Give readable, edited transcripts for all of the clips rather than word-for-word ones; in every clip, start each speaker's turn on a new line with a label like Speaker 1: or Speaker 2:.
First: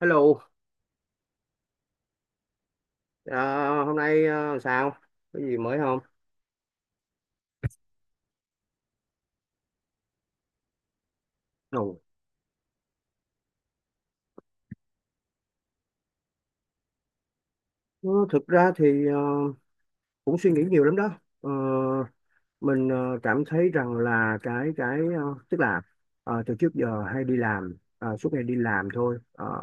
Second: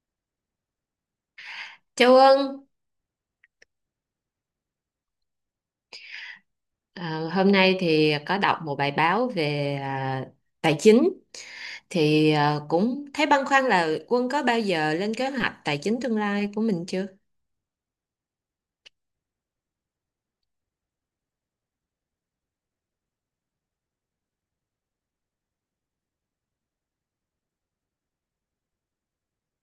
Speaker 1: Hello.
Speaker 2: Châu Ân,
Speaker 1: Hôm nay sao? Có gì mới không?
Speaker 2: hôm nay thì có đọc một bài báo về tài chính
Speaker 1: Ồ.
Speaker 2: thì cũng thấy băn khoăn là Quân có bao giờ lên kế hoạch tài chính tương lai của mình chưa?
Speaker 1: ờ, Thực ra thì cũng suy nghĩ nhiều lắm đó. Ờ, mình cảm thấy rằng là cái tức là từ trước giờ hay đi làm, suốt ngày đi làm thôi. Ờ,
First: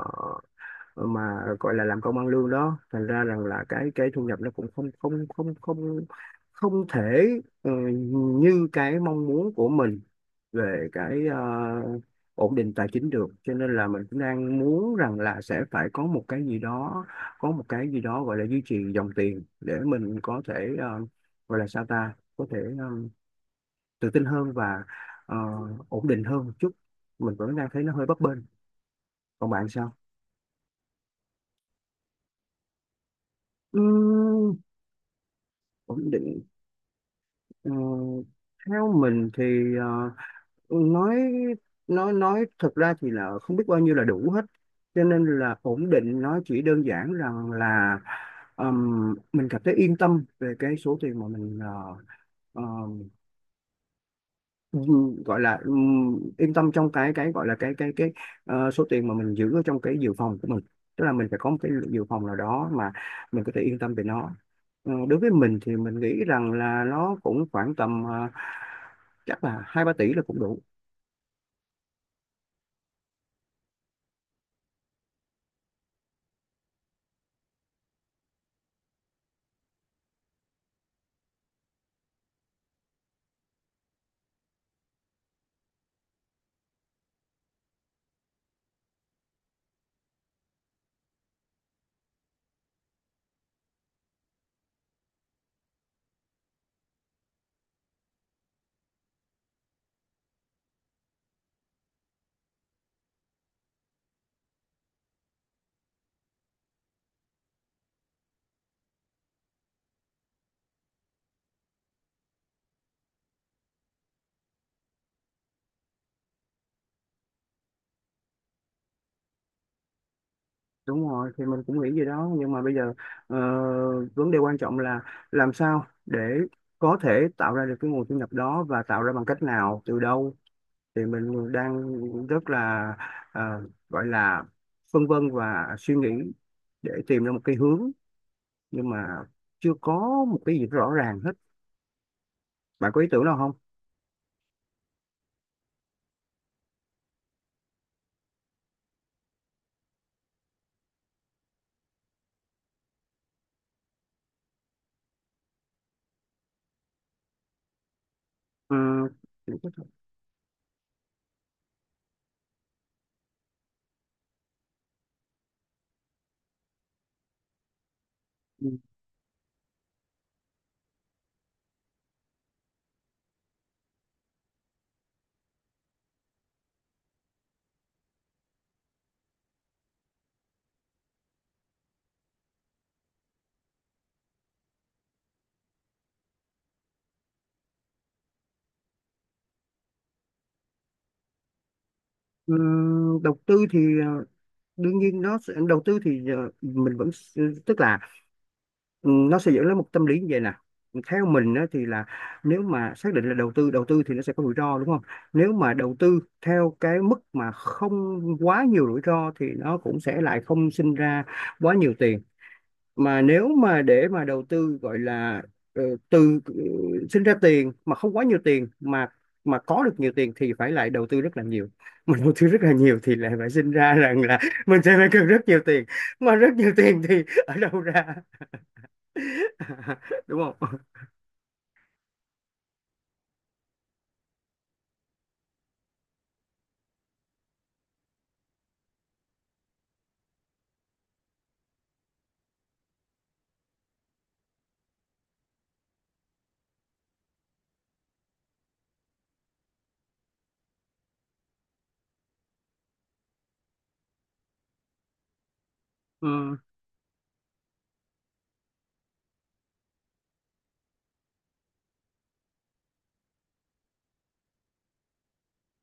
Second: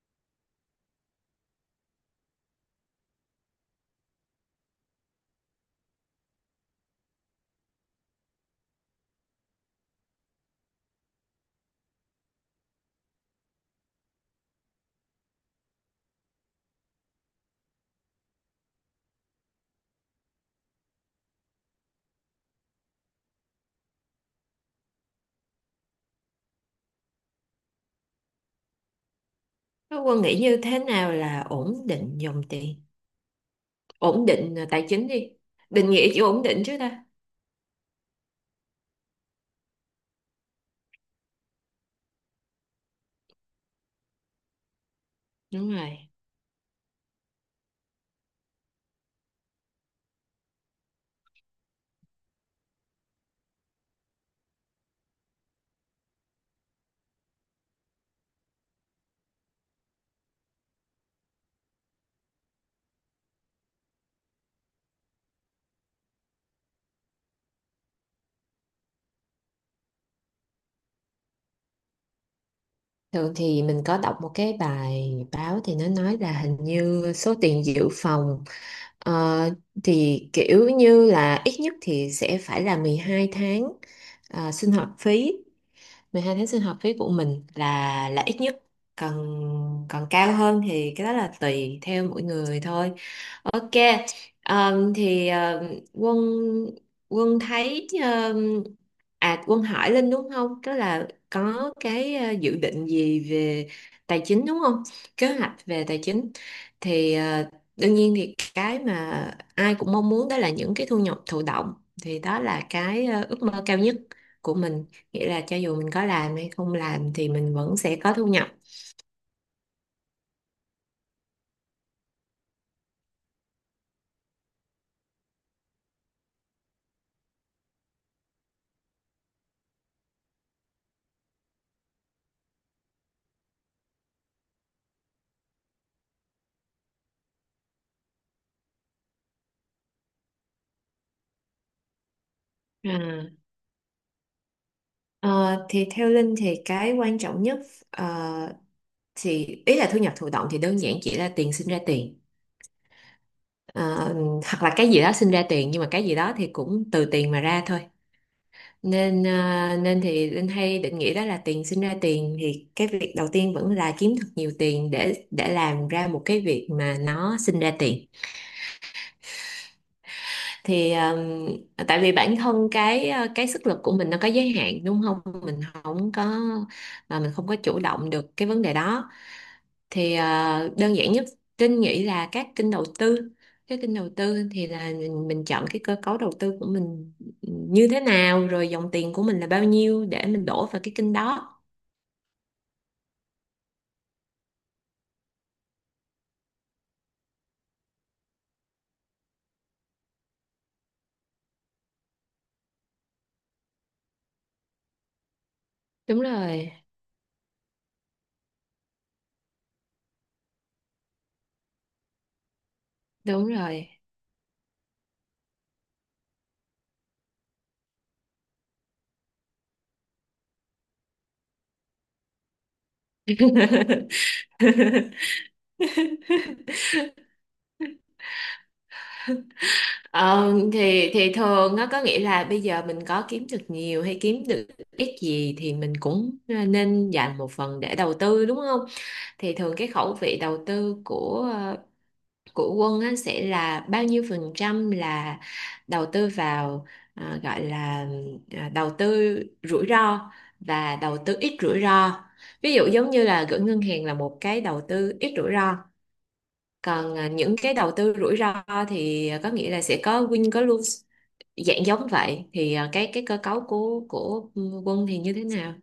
Speaker 1: mà gọi là làm công ăn lương đó, thành ra rằng là cái thu nhập nó cũng không không không không không thể ờ, như cái mong muốn của mình về cái ổn định tài chính được, cho nên là mình cũng đang muốn rằng là sẽ phải có một cái gì đó, có một cái gì đó gọi là duy trì dòng tiền để mình có thể ờ, gọi là sao ta, có thể tự tin hơn và ờ, ổn định hơn một chút. Mình vẫn đang thấy nó hơi bấp bênh. Còn bạn sao?
Speaker 2: Thế Quân nghĩ như thế nào là ổn định dòng tiền, ổn
Speaker 1: Ừm.
Speaker 2: định tài chính đi. Định nghĩa
Speaker 1: Ổn
Speaker 2: chữ ổn
Speaker 1: định.
Speaker 2: định chứ ta.
Speaker 1: Ờ, Theo mình thì nói nói thực ra thì là không biết bao nhiêu là đủ hết, cho nên là
Speaker 2: Đúng
Speaker 1: ổn
Speaker 2: rồi.
Speaker 1: định nó chỉ đơn giản rằng là mình cảm thấy yên tâm về cái số tiền mà mình ờ, gọi là yên tâm trong cái gọi là cái số tiền mà mình giữ ở trong cái dự phòng của mình. Tức là mình phải có một cái dự phòng nào đó mà mình có thể yên tâm về nó. Đối với mình thì mình nghĩ rằng là nó cũng khoảng tầm chắc là 2-3 tỷ là cũng đủ.
Speaker 2: Thường thì mình có đọc một cái bài báo thì nó nói là hình như số tiền dự phòng Ờ, thì kiểu như là ít nhất thì sẽ phải là 12 tháng sinh hoạt phí. 12 tháng sinh hoạt phí của mình là ít nhất, còn còn cao hơn thì cái đó là tùy theo mỗi người thôi. Ok. Thì quân quân thấy Quân hỏi Linh đúng không, đó là có cái dự định gì về tài chính đúng không, kế hoạch về tài chính. Thì đương nhiên thì cái mà ai cũng mong muốn đó là những cái thu nhập thụ động, thì đó là cái ước mơ cao nhất của mình, nghĩa là cho dù mình có làm hay không làm thì mình vẫn sẽ có thu nhập.
Speaker 1: Đúng rồi, thì mình cũng nghĩ gì đó, nhưng mà bây giờ ờ, vấn đề quan trọng là làm sao để có thể tạo ra được cái nguồn thu nhập đó, và tạo ra bằng cách nào, từ đâu. Thì mình đang rất là ờ, gọi là phân vân và suy nghĩ để tìm ra một cái hướng, nhưng mà chưa có một cái gì rõ ràng hết. Bạn có ý tưởng
Speaker 2: À.
Speaker 1: nào không?
Speaker 2: Ờ, thì theo Linh thì cái quan trọng nhất, ờ, thì ý là thu nhập thụ động thì đơn giản chỉ là tiền sinh ra tiền. Ờ, hoặc là cái gì đó sinh ra tiền nhưng mà cái gì đó thì cũng từ tiền mà ra thôi, nên ờ, nên thì Linh hay định nghĩa đó là tiền sinh ra tiền, thì cái việc đầu tiên vẫn là kiếm thật nhiều tiền để làm ra một cái việc mà nó sinh ra tiền.
Speaker 1: Ừ.
Speaker 2: Thì tại vì bản thân cái sức lực của mình nó có giới hạn đúng không, mình không có chủ động được cái vấn đề đó. Thì đơn giản nhất Trinh nghĩ là các kênh đầu tư, cái kênh đầu tư thì là mình chọn cái cơ cấu đầu tư của mình như thế nào, rồi dòng tiền của mình là bao nhiêu để mình đổ vào cái kênh đó.
Speaker 1: Đầu tư thì đương nhiên nó sẽ- đầu tư thì mình vẫn s- tức là nó sẽ dẫn đến một tâm lý như vậy nè. Theo mình á, thì là nếu mà xác định là đầu tư thì nó sẽ có rủi ro đúng không? Nếu mà đầu tư
Speaker 2: Đúng rồi.
Speaker 1: theo cái mức mà không quá nhiều rủi ro thì nó cũng sẽ lại không sinh ra quá nhiều tiền. Mà nếu
Speaker 2: Đúng
Speaker 1: mà
Speaker 2: rồi.
Speaker 1: để mà đầu tư gọi là ờ, từ ờ, sinh ra tiền mà không quá nhiều tiền, mà có được nhiều tiền thì phải lại đầu tư rất là nhiều, mà đầu tư rất là nhiều thì lại phải sinh ra rằng là mình sẽ phải cần rất nhiều tiền, mà rất nhiều tiền thì ở đâu ra, đúng
Speaker 2: Ờ,
Speaker 1: không?
Speaker 2: thì thường nó có nghĩa là bây giờ mình có kiếm được nhiều hay kiếm được ít gì thì mình cũng nên dành một phần để đầu tư đúng không? Thì thường cái khẩu vị đầu tư của của Quân á, sẽ là bao nhiêu phần trăm là đầu tư vào gọi là đầu tư rủi ro và đầu tư ít rủi ro. Ví dụ giống như là gửi ngân hàng là một cái đầu tư ít rủi ro,
Speaker 1: Ừ.
Speaker 2: còn những cái đầu tư rủi ro thì có nghĩa là sẽ có win có lose, dạng giống vậy thì cái cơ cấu của Quân thì như thế nào?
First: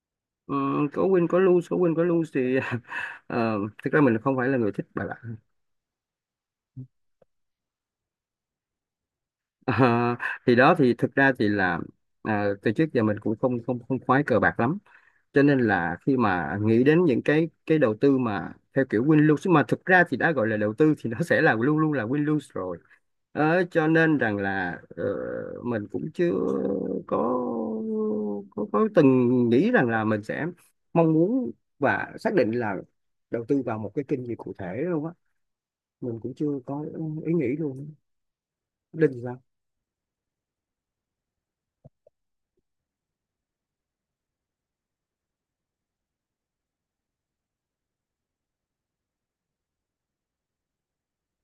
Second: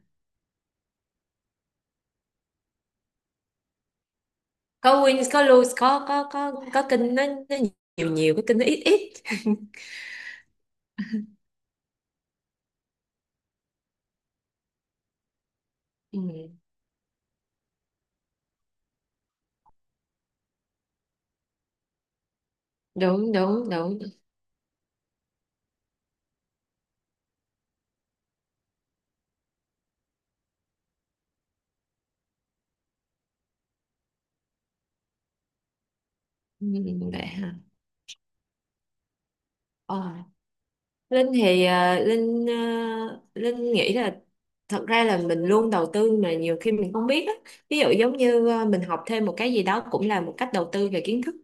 Speaker 1: Ừ. Có win có lose, có win có lose thì thực ra mình không phải là người thích
Speaker 2: Có
Speaker 1: bài bạc.
Speaker 2: win có lose, có kinh nó nó nhiều, có kinh nó ít ít.
Speaker 1: Ờ, thì đó, thì thực ra thì là từ trước giờ mình cũng không không không khoái cờ bạc lắm, cho nên là khi
Speaker 2: Ừ,
Speaker 1: mà nghĩ đến những cái đầu tư mà theo kiểu win lose, mà thực ra thì đã gọi là đầu tư thì nó sẽ là luôn luôn là win lose rồi.
Speaker 2: đúng đúng
Speaker 1: Cho
Speaker 2: đúng
Speaker 1: nên rằng là mình cũng chưa có, có từng nghĩ rằng là mình sẽ mong muốn và xác định là đầu tư vào một cái kênh gì cụ thể đâu á. Mình cũng chưa
Speaker 2: ừ,
Speaker 1: có
Speaker 2: vậy
Speaker 1: ý nghĩ
Speaker 2: hả.
Speaker 1: luôn. Linh thì?
Speaker 2: Ờ, Linh thì à, Linh nghĩ là thật ra là mình luôn đầu tư mà nhiều khi mình không biết á. Ví dụ giống như mình học thêm một cái gì đó cũng là một cách đầu tư về kiến thức.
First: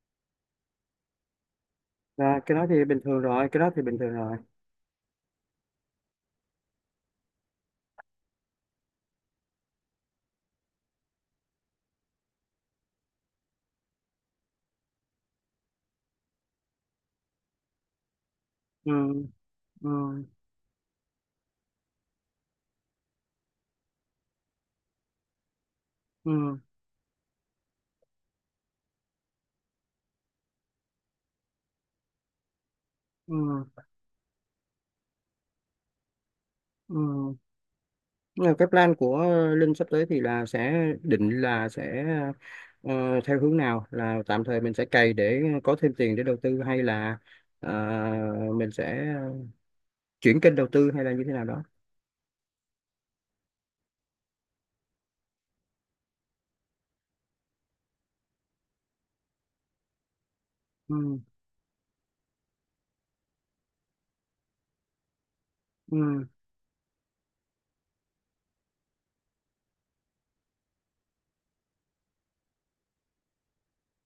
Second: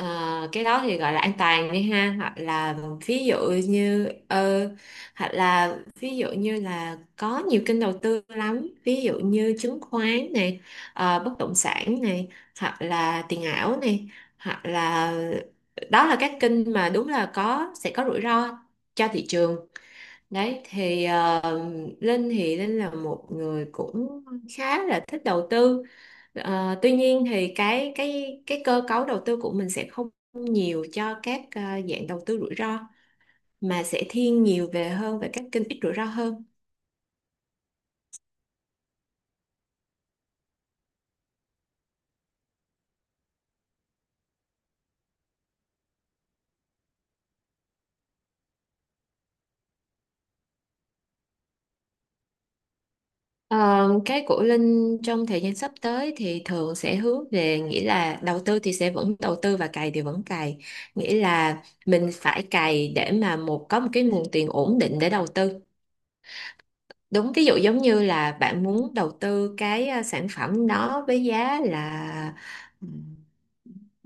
Speaker 2: Ờ, cái đó thì gọi là an toàn đi ha, hoặc
Speaker 1: Dạ, cái đó
Speaker 2: là
Speaker 1: thì bình thường
Speaker 2: ví dụ
Speaker 1: rồi, cái đó thì bình
Speaker 2: như
Speaker 1: thường rồi.
Speaker 2: ờ, hoặc là ví dụ như là có nhiều kênh đầu tư lắm, ví dụ như chứng khoán này, bất động sản này, hoặc là tiền ảo này, hoặc là đó là các kênh mà đúng là sẽ có rủi ro
Speaker 1: Ừ,
Speaker 2: cho thị trường.
Speaker 1: ừ,
Speaker 2: Đấy thì Linh là một người cũng khá là thích đầu tư.
Speaker 1: ừ,
Speaker 2: Ờ, tuy nhiên thì cái cơ cấu đầu tư của mình sẽ không nhiều cho các dạng đầu tư rủi ro,
Speaker 1: ừ,
Speaker 2: mà sẽ thiên nhiều về hơn về các kênh ít rủi ro hơn.
Speaker 1: ừ. Nhưng mà cái plan của Linh sắp tới thì là sẽ định là sẽ theo hướng nào, là tạm thời mình sẽ cày để có thêm tiền để đầu tư, hay là ờ, mình sẽ chuyển kênh đầu tư, hay là như thế nào đó.
Speaker 2: Ờ, cái của Linh trong thời gian sắp tới thì thường sẽ hướng về nghĩa là đầu tư thì sẽ vẫn đầu tư và cày thì vẫn cày. Nghĩa
Speaker 1: Ừ,
Speaker 2: là mình phải cày để mà có một cái nguồn tiền ổn định để đầu tư.
Speaker 1: ừ,
Speaker 2: Đúng, ví dụ giống như là bạn muốn đầu tư cái sản phẩm đó với giá là ừm,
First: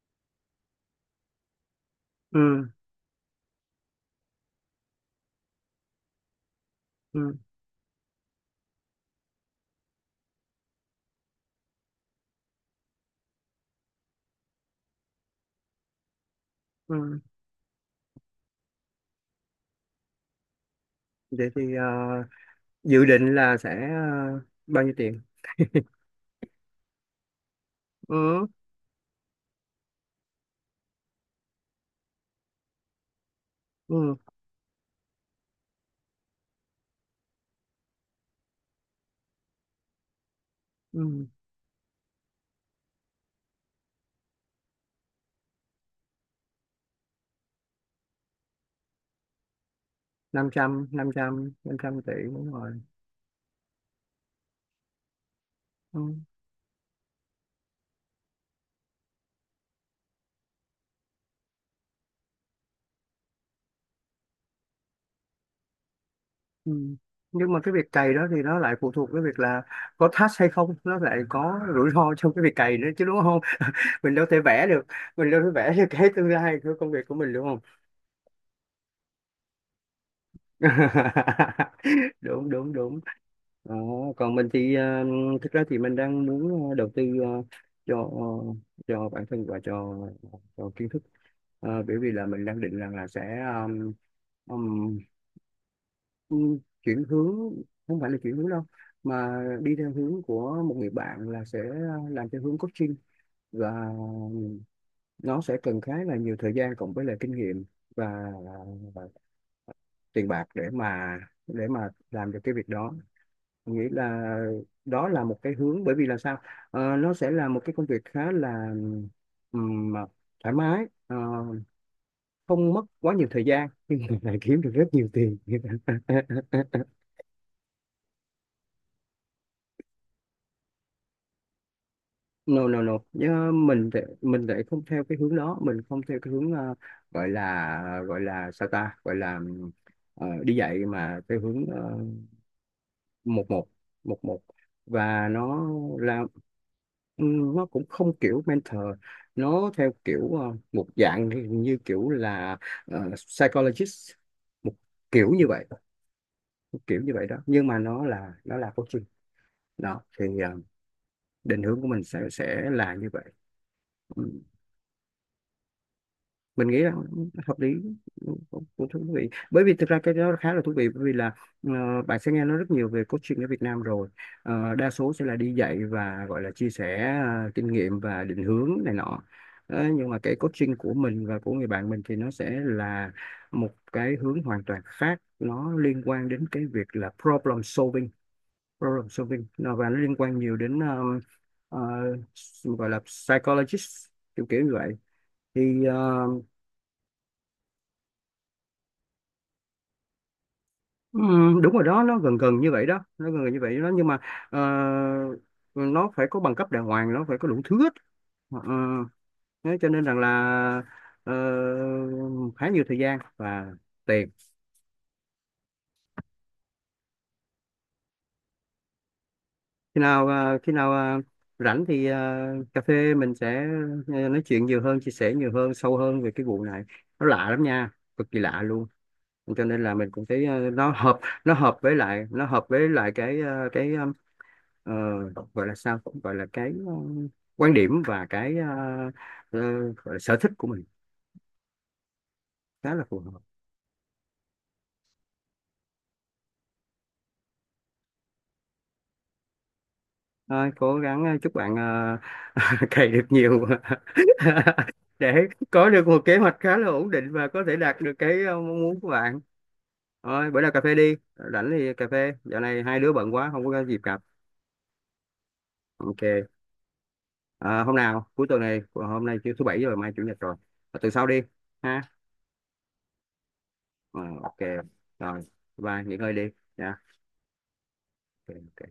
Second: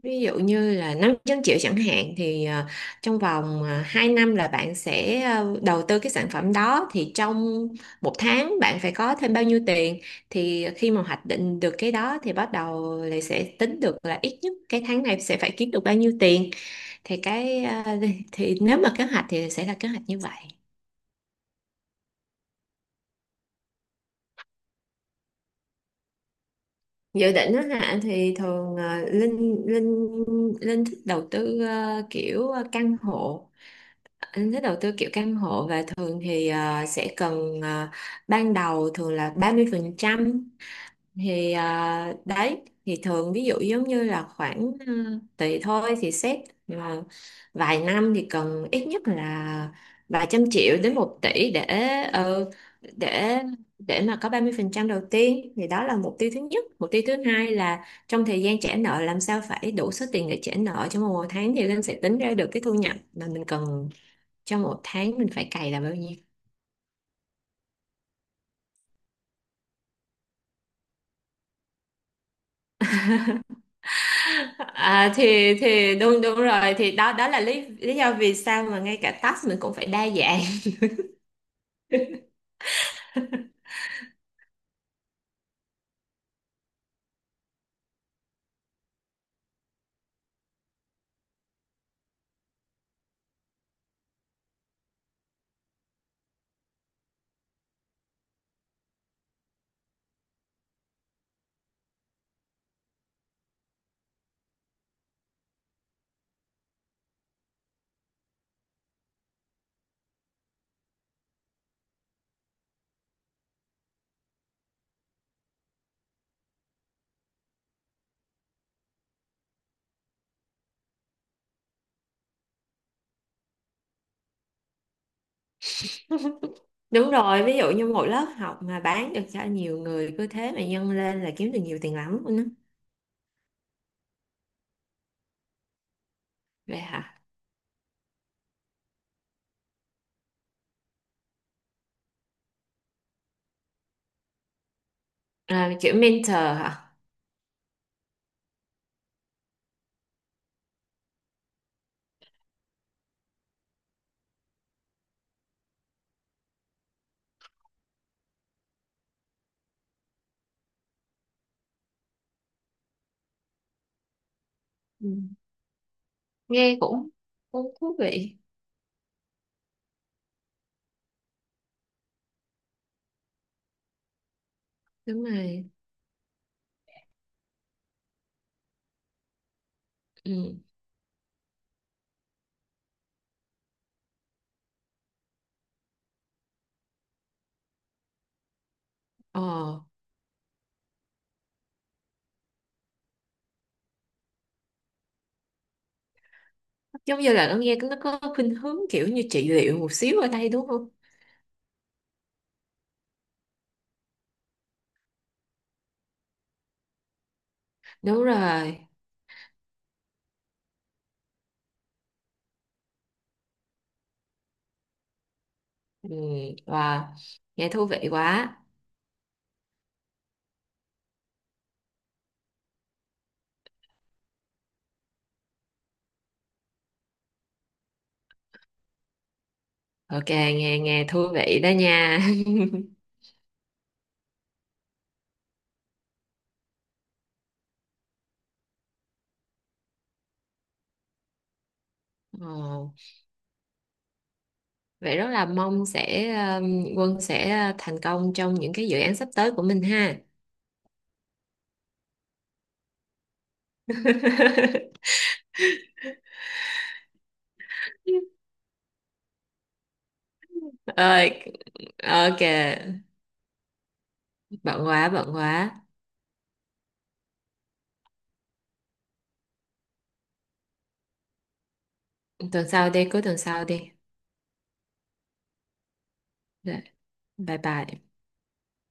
Speaker 2: ví dụ như là 500 triệu chẳng hạn,
Speaker 1: ừ,
Speaker 2: thì trong vòng 2 năm là bạn sẽ đầu tư cái sản phẩm đó, thì
Speaker 1: ừ,
Speaker 2: trong một tháng bạn phải có thêm bao nhiêu tiền. Thì khi mà hoạch định được cái đó thì bắt đầu lại sẽ tính được là ít nhất cái tháng này sẽ phải kiếm được bao nhiêu tiền. Thì
Speaker 1: ừ.
Speaker 2: cái thì nếu mà kế hoạch thì sẽ là kế hoạch như vậy.
Speaker 1: Vậy thì dự định là sẽ bao nhiêu tiền?
Speaker 2: Dự định đó hả, thì
Speaker 1: Ừ,
Speaker 2: thường ờ, linh linh linh thích đầu tư kiểu căn hộ.
Speaker 1: ừ,
Speaker 2: Linh thích đầu tư kiểu căn hộ, và thường thì sẽ cần ban đầu thường là 30%.
Speaker 1: ừ.
Speaker 2: Thì đấy, thì thường ví dụ giống như là khoảng tùy thôi thì xét mà vài năm thì cần ít nhất là vài trăm
Speaker 1: năm
Speaker 2: triệu
Speaker 1: trăm
Speaker 2: đến
Speaker 1: năm
Speaker 2: một tỷ
Speaker 1: trăm
Speaker 2: để
Speaker 1: 500 tỷ,
Speaker 2: ờ,
Speaker 1: đúng rồi.
Speaker 2: để để mà có 30% đầu tiên, thì đó là
Speaker 1: Ừ.
Speaker 2: mục tiêu thứ nhất. Mục tiêu thứ hai là trong thời gian trả nợ làm sao phải đủ số tiền để trả nợ trong một tháng, thì Linh sẽ tính ra được cái thu nhập mà mình cần trong một tháng mình phải cày là bao nhiêu.
Speaker 1: Ừ. Nhưng mà cái việc cày đó thì nó lại phụ thuộc cái việc là có task hay không, nó lại có rủi ro trong cái việc cày nữa chứ, đúng không? Mình đâu thể vẽ được,
Speaker 2: À,
Speaker 1: mình đâu thể vẽ được
Speaker 2: thì
Speaker 1: cái
Speaker 2: đúng
Speaker 1: tương
Speaker 2: đúng
Speaker 1: lai của
Speaker 2: rồi,
Speaker 1: công
Speaker 2: thì
Speaker 1: việc
Speaker 2: đó
Speaker 1: của
Speaker 2: đó
Speaker 1: mình
Speaker 2: là
Speaker 1: đúng không?
Speaker 2: lý lý do vì sao mà ngay cả task mình cũng phải đa dạng.
Speaker 1: Đúng đúng đúng. Ờ, Còn mình thì thực ra thì mình đang muốn đầu tư cho cho bản thân và cho kiến thức. Bởi vì là mình đang định rằng là sẽ ờ, chuyển hướng, không phải là chuyển hướng đâu, mà đi theo hướng của một người bạn, là sẽ làm theo hướng coaching. Và nó sẽ cần khá là nhiều thời gian, cộng với lại kinh nghiệm và, và tiền bạc để mà, để mà làm được cái việc đó. Mình nghĩ là đó là một cái hướng, bởi vì là sao? Nó sẽ là một cái công việc khá là ừm, thoải mái, không mất quá nhiều thời gian, lại kiếm được rất nhiều tiền.
Speaker 2: Đúng rồi, ví dụ như một lớp học mà bán được cho nhiều người, cứ thế mà nhân lên là kiếm được nhiều tiền lắm luôn á.
Speaker 1: No no no. Nhớ mình thì, mình lại không theo cái hướng đó. Mình không theo cái hướng
Speaker 2: Vậy hả.
Speaker 1: gọi là sao ta, gọi là đi dạy mà theo hướng một một một một và nó
Speaker 2: À, kiểu
Speaker 1: là
Speaker 2: mentor hả.
Speaker 1: nó cũng không kiểu mentor. Nó theo kiểu một dạng thì như kiểu là psychologist, một kiểu như vậy, một kiểu như vậy đó. Nhưng mà nó là, nó là coaching đó. Thì định hướng của mình sẽ là như vậy. Ừ.
Speaker 2: Ừ.
Speaker 1: Mình
Speaker 2: Nghe
Speaker 1: nghĩ rằng
Speaker 2: cũng
Speaker 1: hợp lý.
Speaker 2: cũng thú
Speaker 1: Ừ,
Speaker 2: vị.
Speaker 1: cũng cũng thú vị, bởi vì thực ra cái đó khá là thú vị, bởi vì là bạn sẽ nghe nói rất nhiều về coaching ở Việt Nam rồi. Đa số sẽ
Speaker 2: Đúng
Speaker 1: là đi
Speaker 2: rồi.
Speaker 1: dạy và gọi là chia sẻ kinh nghiệm và định hướng này nọ. Nhưng mà cái
Speaker 2: Ừ.
Speaker 1: coaching của mình và của người bạn mình thì nó sẽ là một cái hướng hoàn toàn khác. Nó liên quan đến cái việc là problem solving.
Speaker 2: Ờ,
Speaker 1: Và nó liên quan nhiều đến ờ, gọi là psychologist, kiểu kiểu như vậy. Thì
Speaker 2: giống như là nó nghe nó có khuynh hướng kiểu như trị liệu một xíu ở đây đúng không?
Speaker 1: Ừ, đúng rồi đó, nó gần gần như vậy đó, nó gần gần như vậy đó. Nhưng mà ờ, nó phải có bằng cấp đàng hoàng, nó phải có đủ thứ hết.
Speaker 2: Đúng
Speaker 1: Ờ, ờ,
Speaker 2: rồi.
Speaker 1: Thế cho nên rằng là ờ, khá nhiều thời gian và tiền.
Speaker 2: Ừ. Wow, nghe thú vị quá.
Speaker 1: Khi nào khi nào rảnh thì cà phê mình sẽ nói chuyện nhiều hơn, chia sẻ nhiều hơn, sâu hơn về cái vụ này. Nó lạ lắm nha, cực kỳ lạ luôn. Cho nên là mình cũng
Speaker 2: Ok,
Speaker 1: thấy
Speaker 2: nghe
Speaker 1: nó
Speaker 2: nghe
Speaker 1: hợp.
Speaker 2: thú
Speaker 1: Nó
Speaker 2: vị đó
Speaker 1: hợp với
Speaker 2: nha.
Speaker 1: lại nó hợp với lại cái cái ờ, gọi là sao, gọi là cái quan điểm và cái ờ, gọi là sở thích của mình,
Speaker 2: Ồ,
Speaker 1: khá là phù hợp.
Speaker 2: vậy rất là mong sẽ Quân sẽ thành công trong những cái dự án sắp tới của mình ha.
Speaker 1: Thôi, cố gắng chúc bạn cày được nhiều, để có được một kế hoạch khá là ổn định và có thể đạt được cái mong muốn của bạn. Thôi, bữa nào cà phê đi,
Speaker 2: Ơi,
Speaker 1: rảnh thì cà phê.
Speaker 2: ok,
Speaker 1: Dạo này hai đứa bận quá không có dịp gặp.
Speaker 2: bận quá.
Speaker 1: Ok. Ờ, Hôm nào cuối tuần này, hôm nay thứ bảy rồi, mai chủ nhật rồi, từ sau đi ha.
Speaker 2: Cuối tuần sau đi.
Speaker 1: Ờ, ok. Rồi, bye, nghỉ ngơi đi
Speaker 2: Rồi,
Speaker 1: nha.
Speaker 2: bye bye.
Speaker 1: Ok. Ok.